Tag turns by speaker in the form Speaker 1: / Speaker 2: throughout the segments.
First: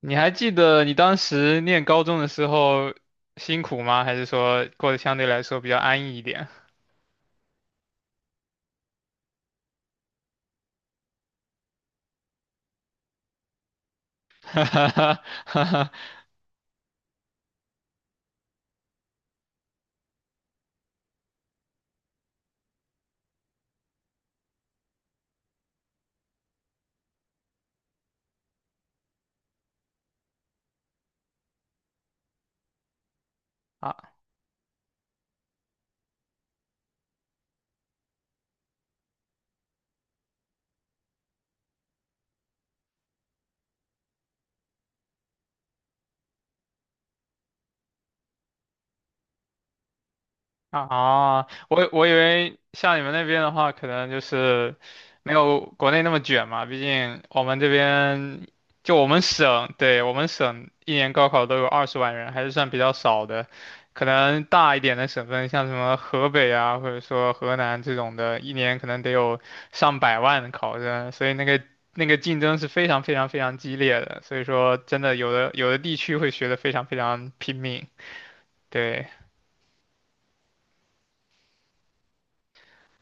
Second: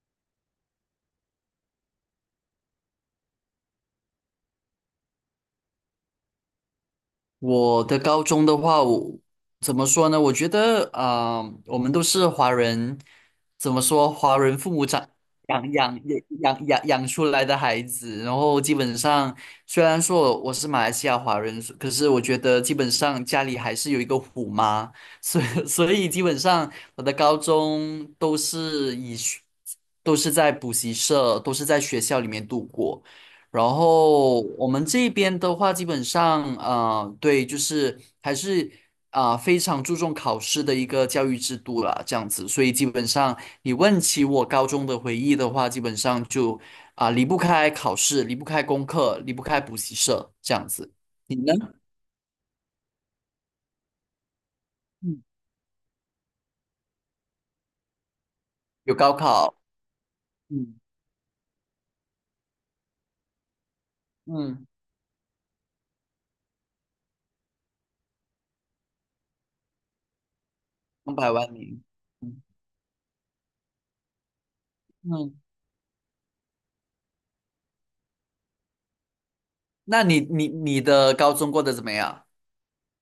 Speaker 1: 你还记得你当时念高中的时候辛苦吗？还是说过得相对来说比较安逸一点？
Speaker 2: 我的高中的话，我怎么说呢？我觉得我们都是华人，怎么说？华人父母长养 养养出来的孩子，然后基本上虽然说我是马来西亚华人，可是我觉得基本上家里还是有一个虎妈，所以 所以基本上我的高中都是在补习社，都是在学校里面度过。然
Speaker 1: 啊
Speaker 2: 后我们这边的话，基本上对，就是还是非常注重考试的一个教育制度啦，这样子。所以基本上，你问起我高中的回忆的话，基本上就离不开考试，离不开功课，离不开补习社这样子。你
Speaker 1: 啊，
Speaker 2: 呢？
Speaker 1: 我以为像你们那边的话，可能就是
Speaker 2: 嗯，
Speaker 1: 没有国内那么卷嘛。毕竟我们这边就
Speaker 2: 有
Speaker 1: 我
Speaker 2: 高
Speaker 1: 们
Speaker 2: 考，
Speaker 1: 省，对，我们省
Speaker 2: 嗯
Speaker 1: 一年高考都有20万人，还是算比较少的。可能
Speaker 2: 嗯，
Speaker 1: 大一点的省份，像什么河北啊，或者说河南这种的，一年可能得有上百万的考生，
Speaker 2: 两
Speaker 1: 所以
Speaker 2: 百
Speaker 1: 那
Speaker 2: 万
Speaker 1: 个
Speaker 2: 名，
Speaker 1: 那个竞
Speaker 2: 嗯
Speaker 1: 争是非常非常非常激烈的。所以说，真的有
Speaker 2: 嗯，
Speaker 1: 的有的地区会学得非常非常拼命，对。
Speaker 2: 那你的高中过得怎么样？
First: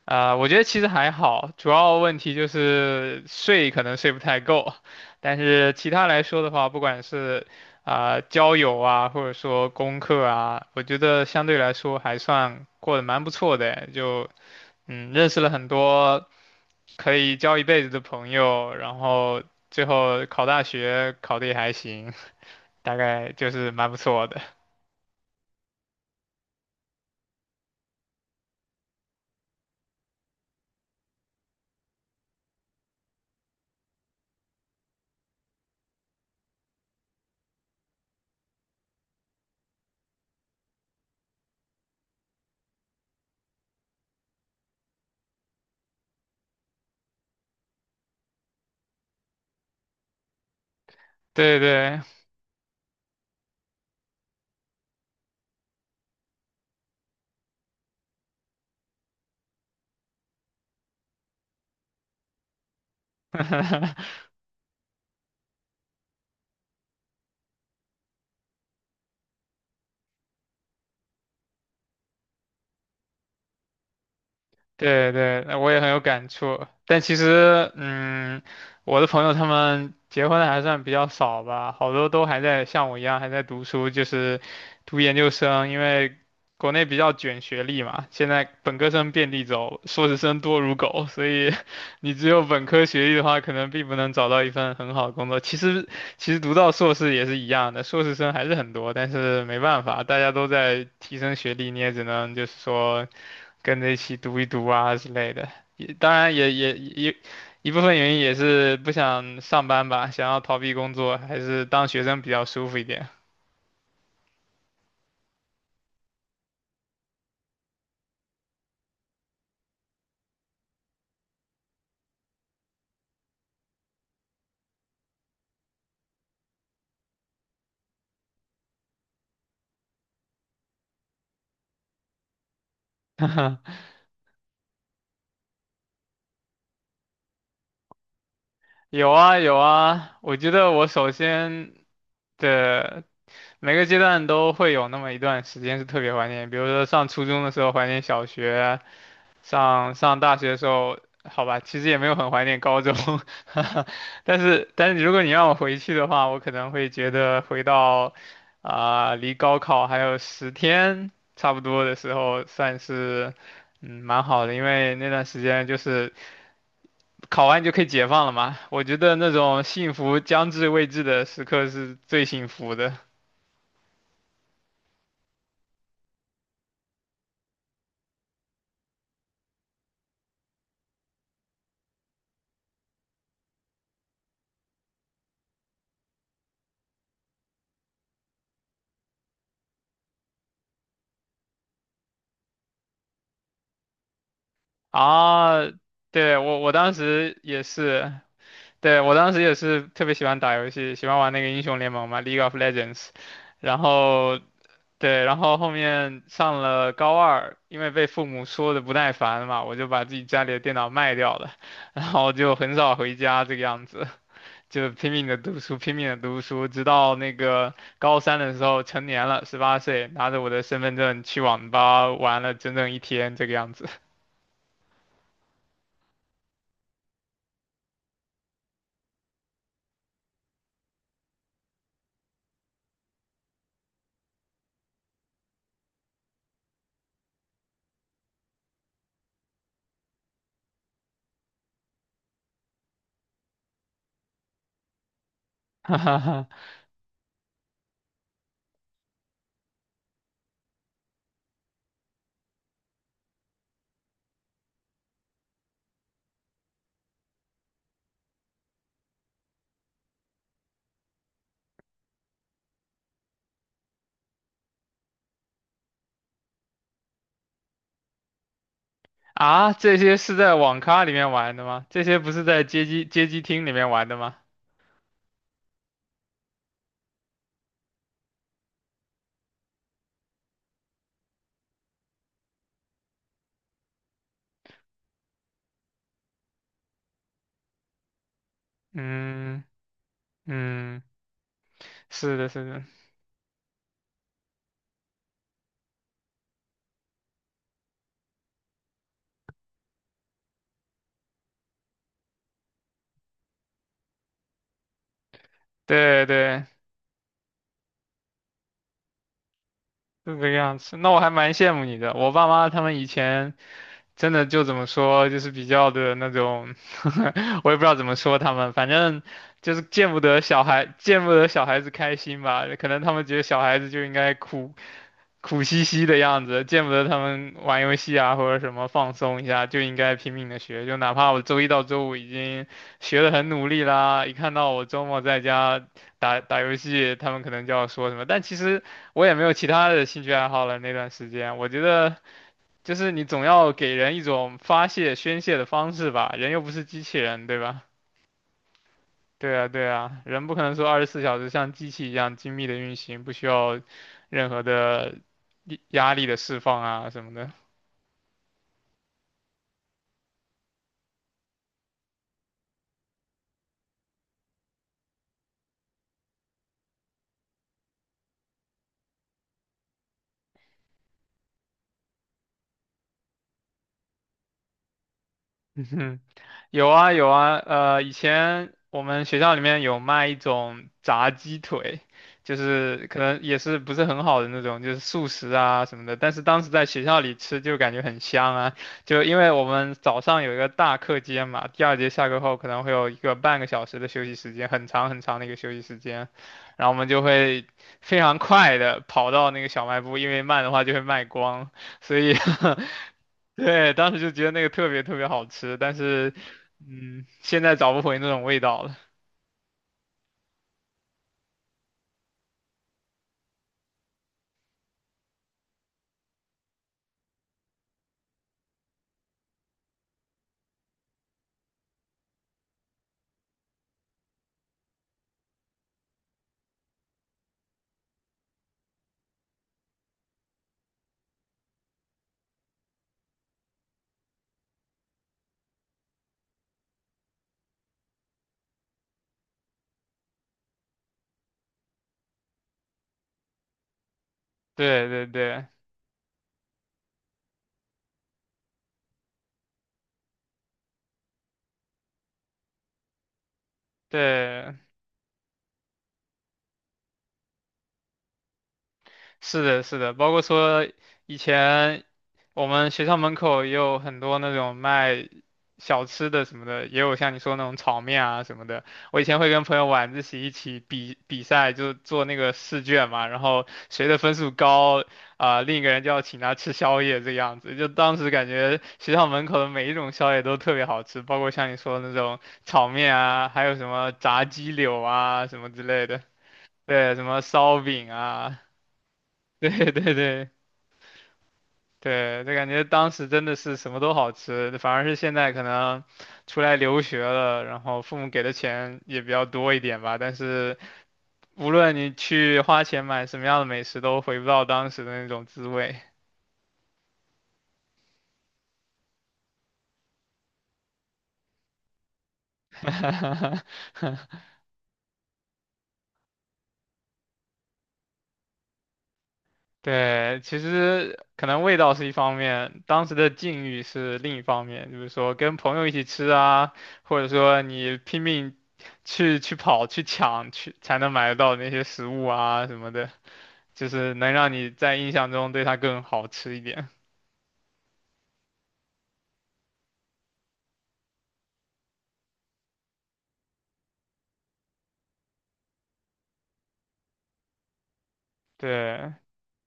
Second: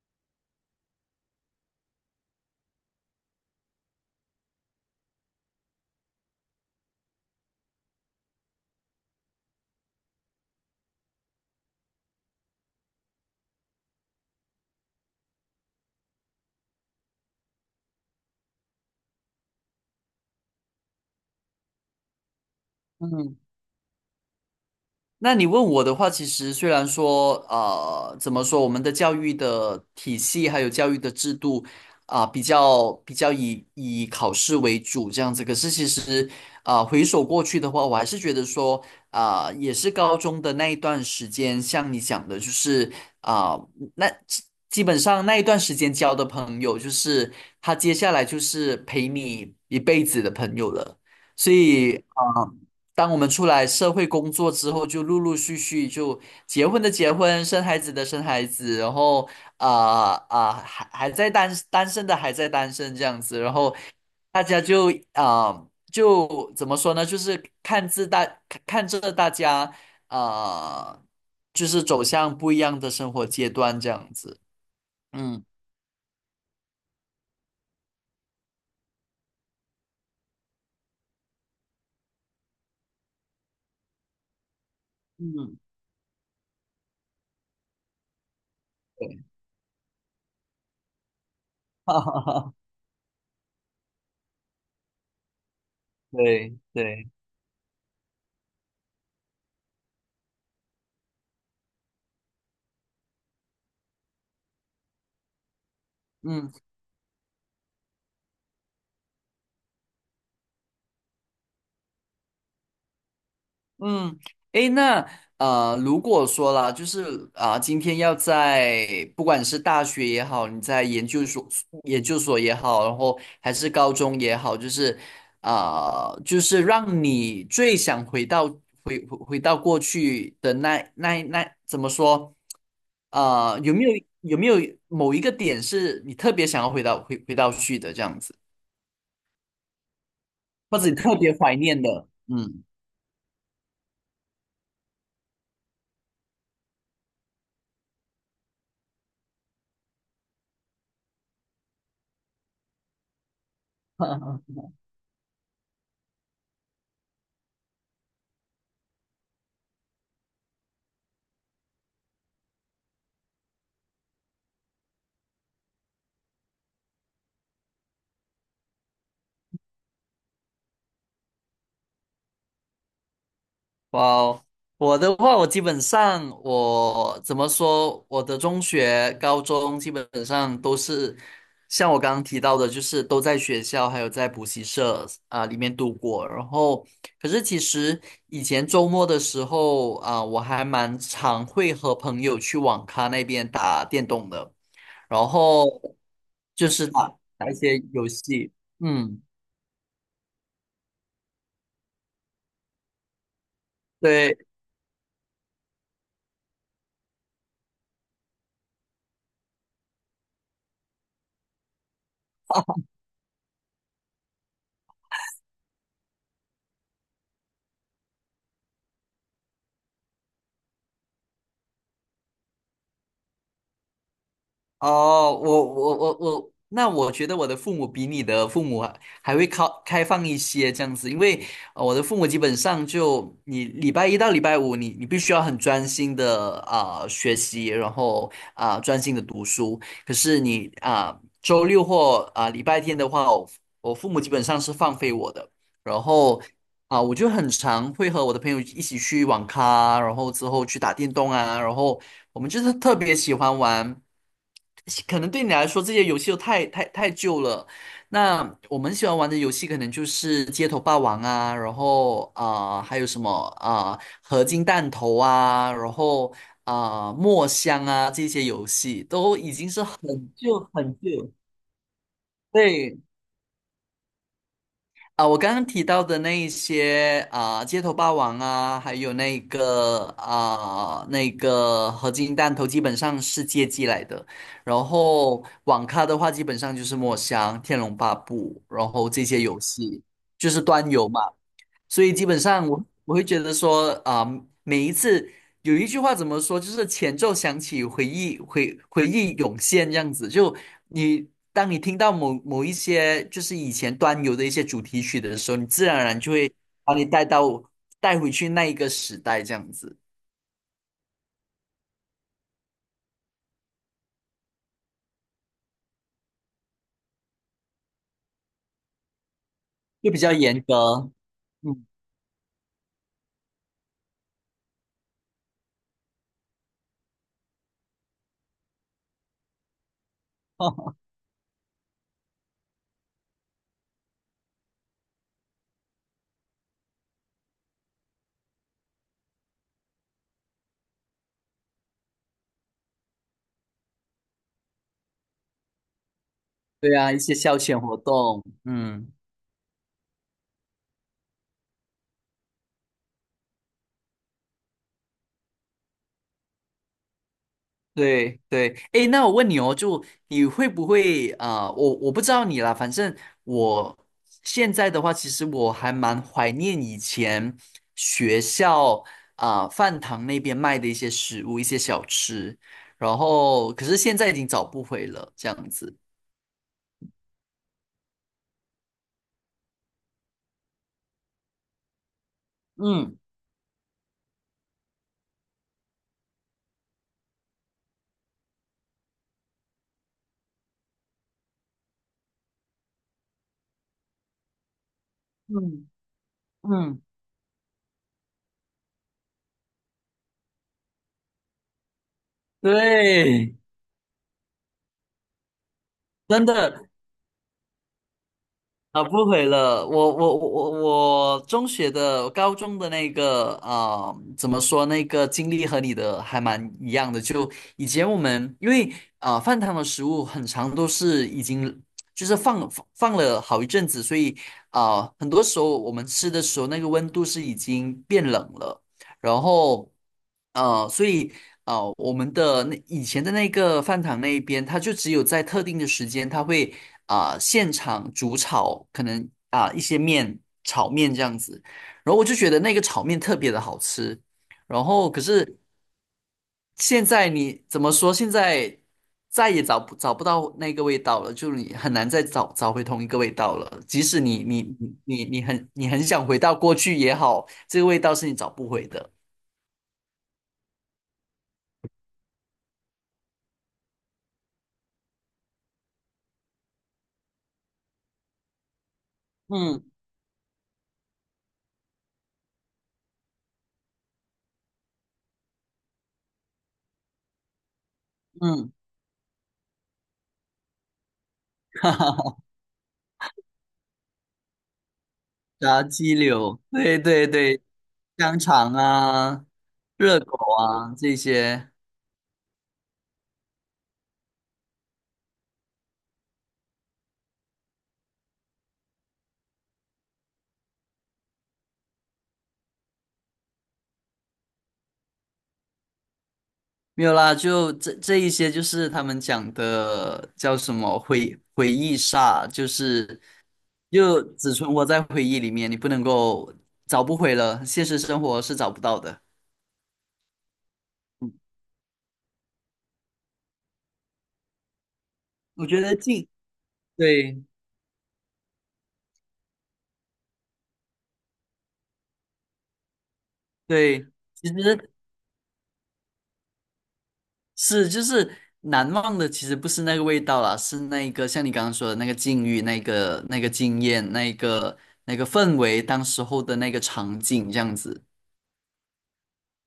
Speaker 1: 啊、我觉得其实还好，主要问题就是睡可能睡不太够，但是其他来说的话，不管是啊、交友啊，或者说功课啊，我觉得相对来说还算过得蛮不错的，就认识了很多可以交一辈子的朋友，然后最后考大学考得也还行，大概
Speaker 2: 嗯。
Speaker 1: 就是蛮不错的。
Speaker 2: 那你问我的话，其实虽然说，呃，怎么说，我们的教育的体系还有教育的制度比较以考试为主这样子，可是其实回首过去的话，我还是觉得说，也是高中的那一段时间，像你讲的，就是啊、那基基本上那一段时间交的朋友，就是他接下来就是陪你一辈子的朋友了，所
Speaker 1: 对
Speaker 2: 以。
Speaker 1: 对，
Speaker 2: 啊。当我们出来社会工作之后，就陆陆续续就结婚的结婚，生孩子的生孩子，然后还在单身这样子，然后 大家就就怎么说呢？就是看着大家啊、就是走向不一样的生活阶段这样子。
Speaker 1: 对对，
Speaker 2: 嗯
Speaker 1: 那我也很有感触。但其实，我的朋友他们结婚的还算比较少吧，好多都还在像我一样还在读书，就是读研究
Speaker 2: 嗯，
Speaker 1: 生，因为国内比较卷学历嘛，现在本科生
Speaker 2: 对，
Speaker 1: 遍地走，硕士生多如狗，所以
Speaker 2: 哈
Speaker 1: 你
Speaker 2: 哈
Speaker 1: 只有
Speaker 2: 哈，
Speaker 1: 本科学历的话，可能并不能找到一份很好的工作。其实读
Speaker 2: 对
Speaker 1: 到硕
Speaker 2: 对，
Speaker 1: 士也是一样的，硕士生还是很多，但是没办法，大家都在提升学历，你也只能就是说。跟着一起读一读啊之类的。也当然也
Speaker 2: 嗯。
Speaker 1: 也也一部分原因也是不想上班吧，想要逃避工作，还是当学生比较舒服一点。
Speaker 2: 嗯，诶，那如果说啦，就是今天要在不管是大学也好，你在研究所、研究所也好，然后还是高中也好，就是就是让你最想回到过去的那怎么说？啊、有没有有没有某一个点是你特别想要回到去的这样子，
Speaker 1: 有啊有啊，我觉得
Speaker 2: 或
Speaker 1: 我
Speaker 2: 者你
Speaker 1: 首
Speaker 2: 特别怀
Speaker 1: 先
Speaker 2: 念的？嗯
Speaker 1: 的每个阶段都会有那么一段时间是特别怀念，比如说上初中的时候怀念小学，上大学的时候，好吧，其实也没有很怀念高中，但 是但是如果你让我回去的话，我可能会觉得回到啊、离高考还有10天差不多的时候，算是嗯蛮好的，因为那段时间就是。考完就可以解放了嘛。我觉得那种幸福将至未至的时刻是最幸福的
Speaker 2: 哇哦，我的话，我基本上我怎么说，我的中学、高中基本上都是像我刚刚提到的，就是都在学校还有在补习社里面度过。然后，可是其实以前周末的时候我还蛮常会和朋友去网咖那边打电动的，然后
Speaker 1: 啊！对，我
Speaker 2: 就
Speaker 1: 我
Speaker 2: 是
Speaker 1: 当
Speaker 2: 打
Speaker 1: 时
Speaker 2: 打一
Speaker 1: 也
Speaker 2: 些游
Speaker 1: 是，
Speaker 2: 戏，
Speaker 1: 对，我
Speaker 2: 嗯。
Speaker 1: 当时也是特别喜欢打游戏，喜欢玩那个英雄联盟嘛，League of Legends。然
Speaker 2: 对，
Speaker 1: 后对，然后后面上了高二，因为被父母说的不耐烦嘛，我就把自己家里的电脑卖掉了，然后就很少回家这个样子。就拼命的读书，拼命的读书，直到那个高三的时候成年了，18岁，拿着我的身份证去网吧玩了整整一天，这个样子。
Speaker 2: 哦，我我我我，那我觉得我的父母比你的父母还会开放一些这样子，因为我的父母基本上就你礼拜一到礼拜五你，你必须要很专心的学习，然后专心的读书。可是你周六或礼拜天的话，我父母基本上是放飞我的，然后。啊，我就很常会和我的朋友一起去网咖，然后之后去打电动啊，然后我们就是特别喜欢玩。可能对你来说这些游戏都太旧了。那我们喜欢玩的游戏可能就是街头霸王啊，然后还有什么合金弹头啊，然后墨香啊这些游戏 都已经
Speaker 1: 啊，
Speaker 2: 是
Speaker 1: 这
Speaker 2: 很
Speaker 1: 些是在
Speaker 2: 旧
Speaker 1: 网
Speaker 2: 很
Speaker 1: 咖里面
Speaker 2: 旧。
Speaker 1: 玩的吗？这些不是在街
Speaker 2: 对，
Speaker 1: 机街机厅里面玩的吗？
Speaker 2: 啊，我刚刚提到的那一些啊，街头霸王啊，还有那个啊，那个合金弹头，基本上是街机来的。然后网咖的话，基本上就是墨香、天龙八部，然后这些游
Speaker 1: 嗯
Speaker 2: 戏就是端
Speaker 1: 嗯，
Speaker 2: 游嘛。所以基
Speaker 1: 是
Speaker 2: 本
Speaker 1: 的，是
Speaker 2: 上
Speaker 1: 的，
Speaker 2: 我会觉得说每一次有一句话怎么说，就是前奏响起，回忆涌现这样子。就你当你听到某一些就是以前端游的一些主题曲的时候，你自然而然
Speaker 1: 对
Speaker 2: 就会
Speaker 1: 对，
Speaker 2: 把你带到带回去那一个时代这样子，
Speaker 1: 是这个样子。那我还蛮羡慕你的，我爸妈他们以前。真的就怎么说，就是比较的那种，我也不知道怎么说他们，反正就是
Speaker 2: 就
Speaker 1: 见
Speaker 2: 比
Speaker 1: 不
Speaker 2: 较
Speaker 1: 得小
Speaker 2: 严
Speaker 1: 孩，
Speaker 2: 格。
Speaker 1: 见不得小孩
Speaker 2: 嗯，
Speaker 1: 子开心吧。可能他们觉得小孩子就应该苦兮兮的样子，见不得他们玩游戏啊或者什么放松一下，就应该拼命的学。就 哪怕我周一到周五已经学的很努力啦，一看到我周末在家打打游戏，他们可能就要说什么，但其实我也没有其他的兴趣爱好了。那段时间，我觉得。就是你总要给人一种发泄、宣泄的方式吧，人又不是
Speaker 2: 对
Speaker 1: 机
Speaker 2: 啊，
Speaker 1: 器
Speaker 2: 一些
Speaker 1: 人，
Speaker 2: 消
Speaker 1: 对
Speaker 2: 遣
Speaker 1: 吧？
Speaker 2: 活动，嗯。
Speaker 1: 对啊，对啊，人不可能说24小时像机器一样精密的运行，不需要任何的压力的释放啊什么的。
Speaker 2: 对对，哎，那我问你哦，就你会不会我不知道你啦，反正我现在的话，其实我还蛮怀念以前学校饭堂那边卖的一些食物、一些小吃，然后可是现在已经找不回了，这样子。
Speaker 1: 有啊有啊，以前我们学校里面有卖一种炸鸡腿，就是
Speaker 2: 嗯
Speaker 1: 可能也是不是很好的那种，就是速食啊什么的。但是当时在学校里吃就感觉很香啊，就因为我们早上有一个大课间嘛，第二节下课后可能会有一个半个小时的休息时间，很长很长的一个休息
Speaker 2: 嗯
Speaker 1: 时间，然后我
Speaker 2: 嗯，
Speaker 1: 们就会非常快的跑到那个小卖部，因为慢的话就会卖光，所以
Speaker 2: 对，
Speaker 1: 对，当时就觉得那个特别特别好吃，但是
Speaker 2: 真的，
Speaker 1: 现在找不回那种味道了。
Speaker 2: 啊，不回了。我中学的、高中的那个怎么说那个经历和你的还蛮一样的。就以前我们因为饭堂的食物很长都是已经就是放了好一阵子，所以很多时候我们吃的时候那个温度是已经变冷了，然后。所以我们的那以前的那个饭堂那一边，它就只有在特定的时间，它会现场煮炒，可能一些炒面这样子。然后我就觉得那个炒面特别的好吃。然
Speaker 1: 对
Speaker 2: 后可
Speaker 1: 对
Speaker 2: 是
Speaker 1: 对
Speaker 2: 现在你怎么说？现在再也找不到那个味道了，就是你很难再找回同一个味道了。即使你
Speaker 1: 对，
Speaker 2: 你你你很你很想回到过去也好，这个味道是你找不回的。
Speaker 1: 是的，是的，包括说以前我们学校门口也有很多那种卖小吃的什么的，也有像你说那种炒面啊什么的。我以前会跟朋
Speaker 2: 嗯
Speaker 1: 友晚自习一起比赛，就做那个试卷嘛，然后谁的分数高啊、另一个人就要请他吃宵夜这个样子。就当时感
Speaker 2: 嗯，
Speaker 1: 觉学校门口的每一种宵夜都特别好吃，包括像你
Speaker 2: 哈
Speaker 1: 说的那
Speaker 2: 哈。
Speaker 1: 种炒面啊，还有什么炸鸡柳啊什么之
Speaker 2: 炸
Speaker 1: 类
Speaker 2: 鸡
Speaker 1: 的。
Speaker 2: 柳，对
Speaker 1: 对，什
Speaker 2: 对
Speaker 1: 么
Speaker 2: 对，
Speaker 1: 烧饼
Speaker 2: 香
Speaker 1: 啊，
Speaker 2: 肠啊，
Speaker 1: 对对
Speaker 2: 热狗
Speaker 1: 对
Speaker 2: 啊这些，
Speaker 1: 对，就感觉当时真的是什么都好吃，反而是现在可能出来留学了，然后父母给的钱也比较多一点吧，但是无论你去花钱买什么样的美食，都回不到当时的那种滋味。
Speaker 2: 没有啦，就这一些就是他们讲的叫什么回忆杀，就 是就只存活在回忆里面，你不能够找不回了，现实生活是找不到的。
Speaker 1: 对，其实可能味道是一方面，当时的境遇是另一方面，就是说跟
Speaker 2: 我
Speaker 1: 朋
Speaker 2: 觉
Speaker 1: 友一
Speaker 2: 得
Speaker 1: 起
Speaker 2: 近，
Speaker 1: 吃啊，或者
Speaker 2: 对
Speaker 1: 说你拼命去跑去抢去才能买得到那些食物啊什么的。就
Speaker 2: 对，
Speaker 1: 是能
Speaker 2: 其
Speaker 1: 让你
Speaker 2: 实
Speaker 1: 在印象中对它更好吃一点。
Speaker 2: 是，就是难忘的，其实不是那个味道啦，是那一个像你刚刚说的那个境遇、那个经验、那个氛围，当时候的那个场景这样子。
Speaker 1: 对，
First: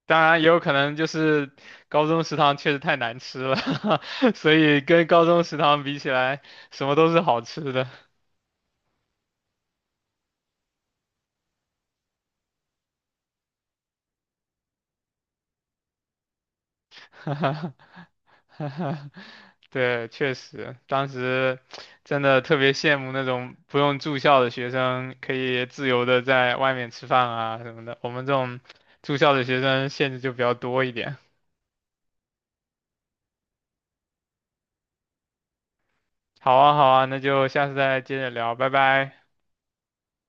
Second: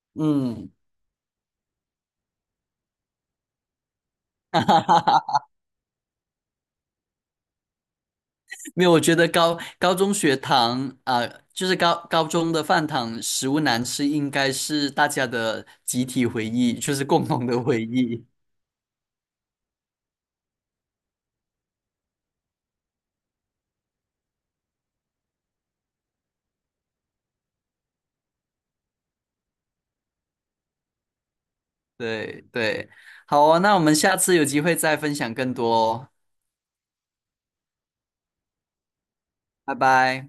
Speaker 1: 当然也有
Speaker 2: 嗯，
Speaker 1: 可能就是高中食堂确实太难吃了，所以跟高中食堂比起来，什么都是好吃的。
Speaker 2: 没有，我觉得高中学堂就是高中的饭堂食物难吃，应该是大家的集体回忆，就是共同的回忆。
Speaker 1: 对，确实，当时真的特别羡慕那种不用住校的学生，可以自由的在外面吃饭啊什么的。我们这种住校的学生限制就比较多一点。
Speaker 2: 对对，好哦，那我们下次有机会再分享更多哦，
Speaker 1: 好啊，好啊，那就下次再接着聊，拜拜。
Speaker 2: 拜拜。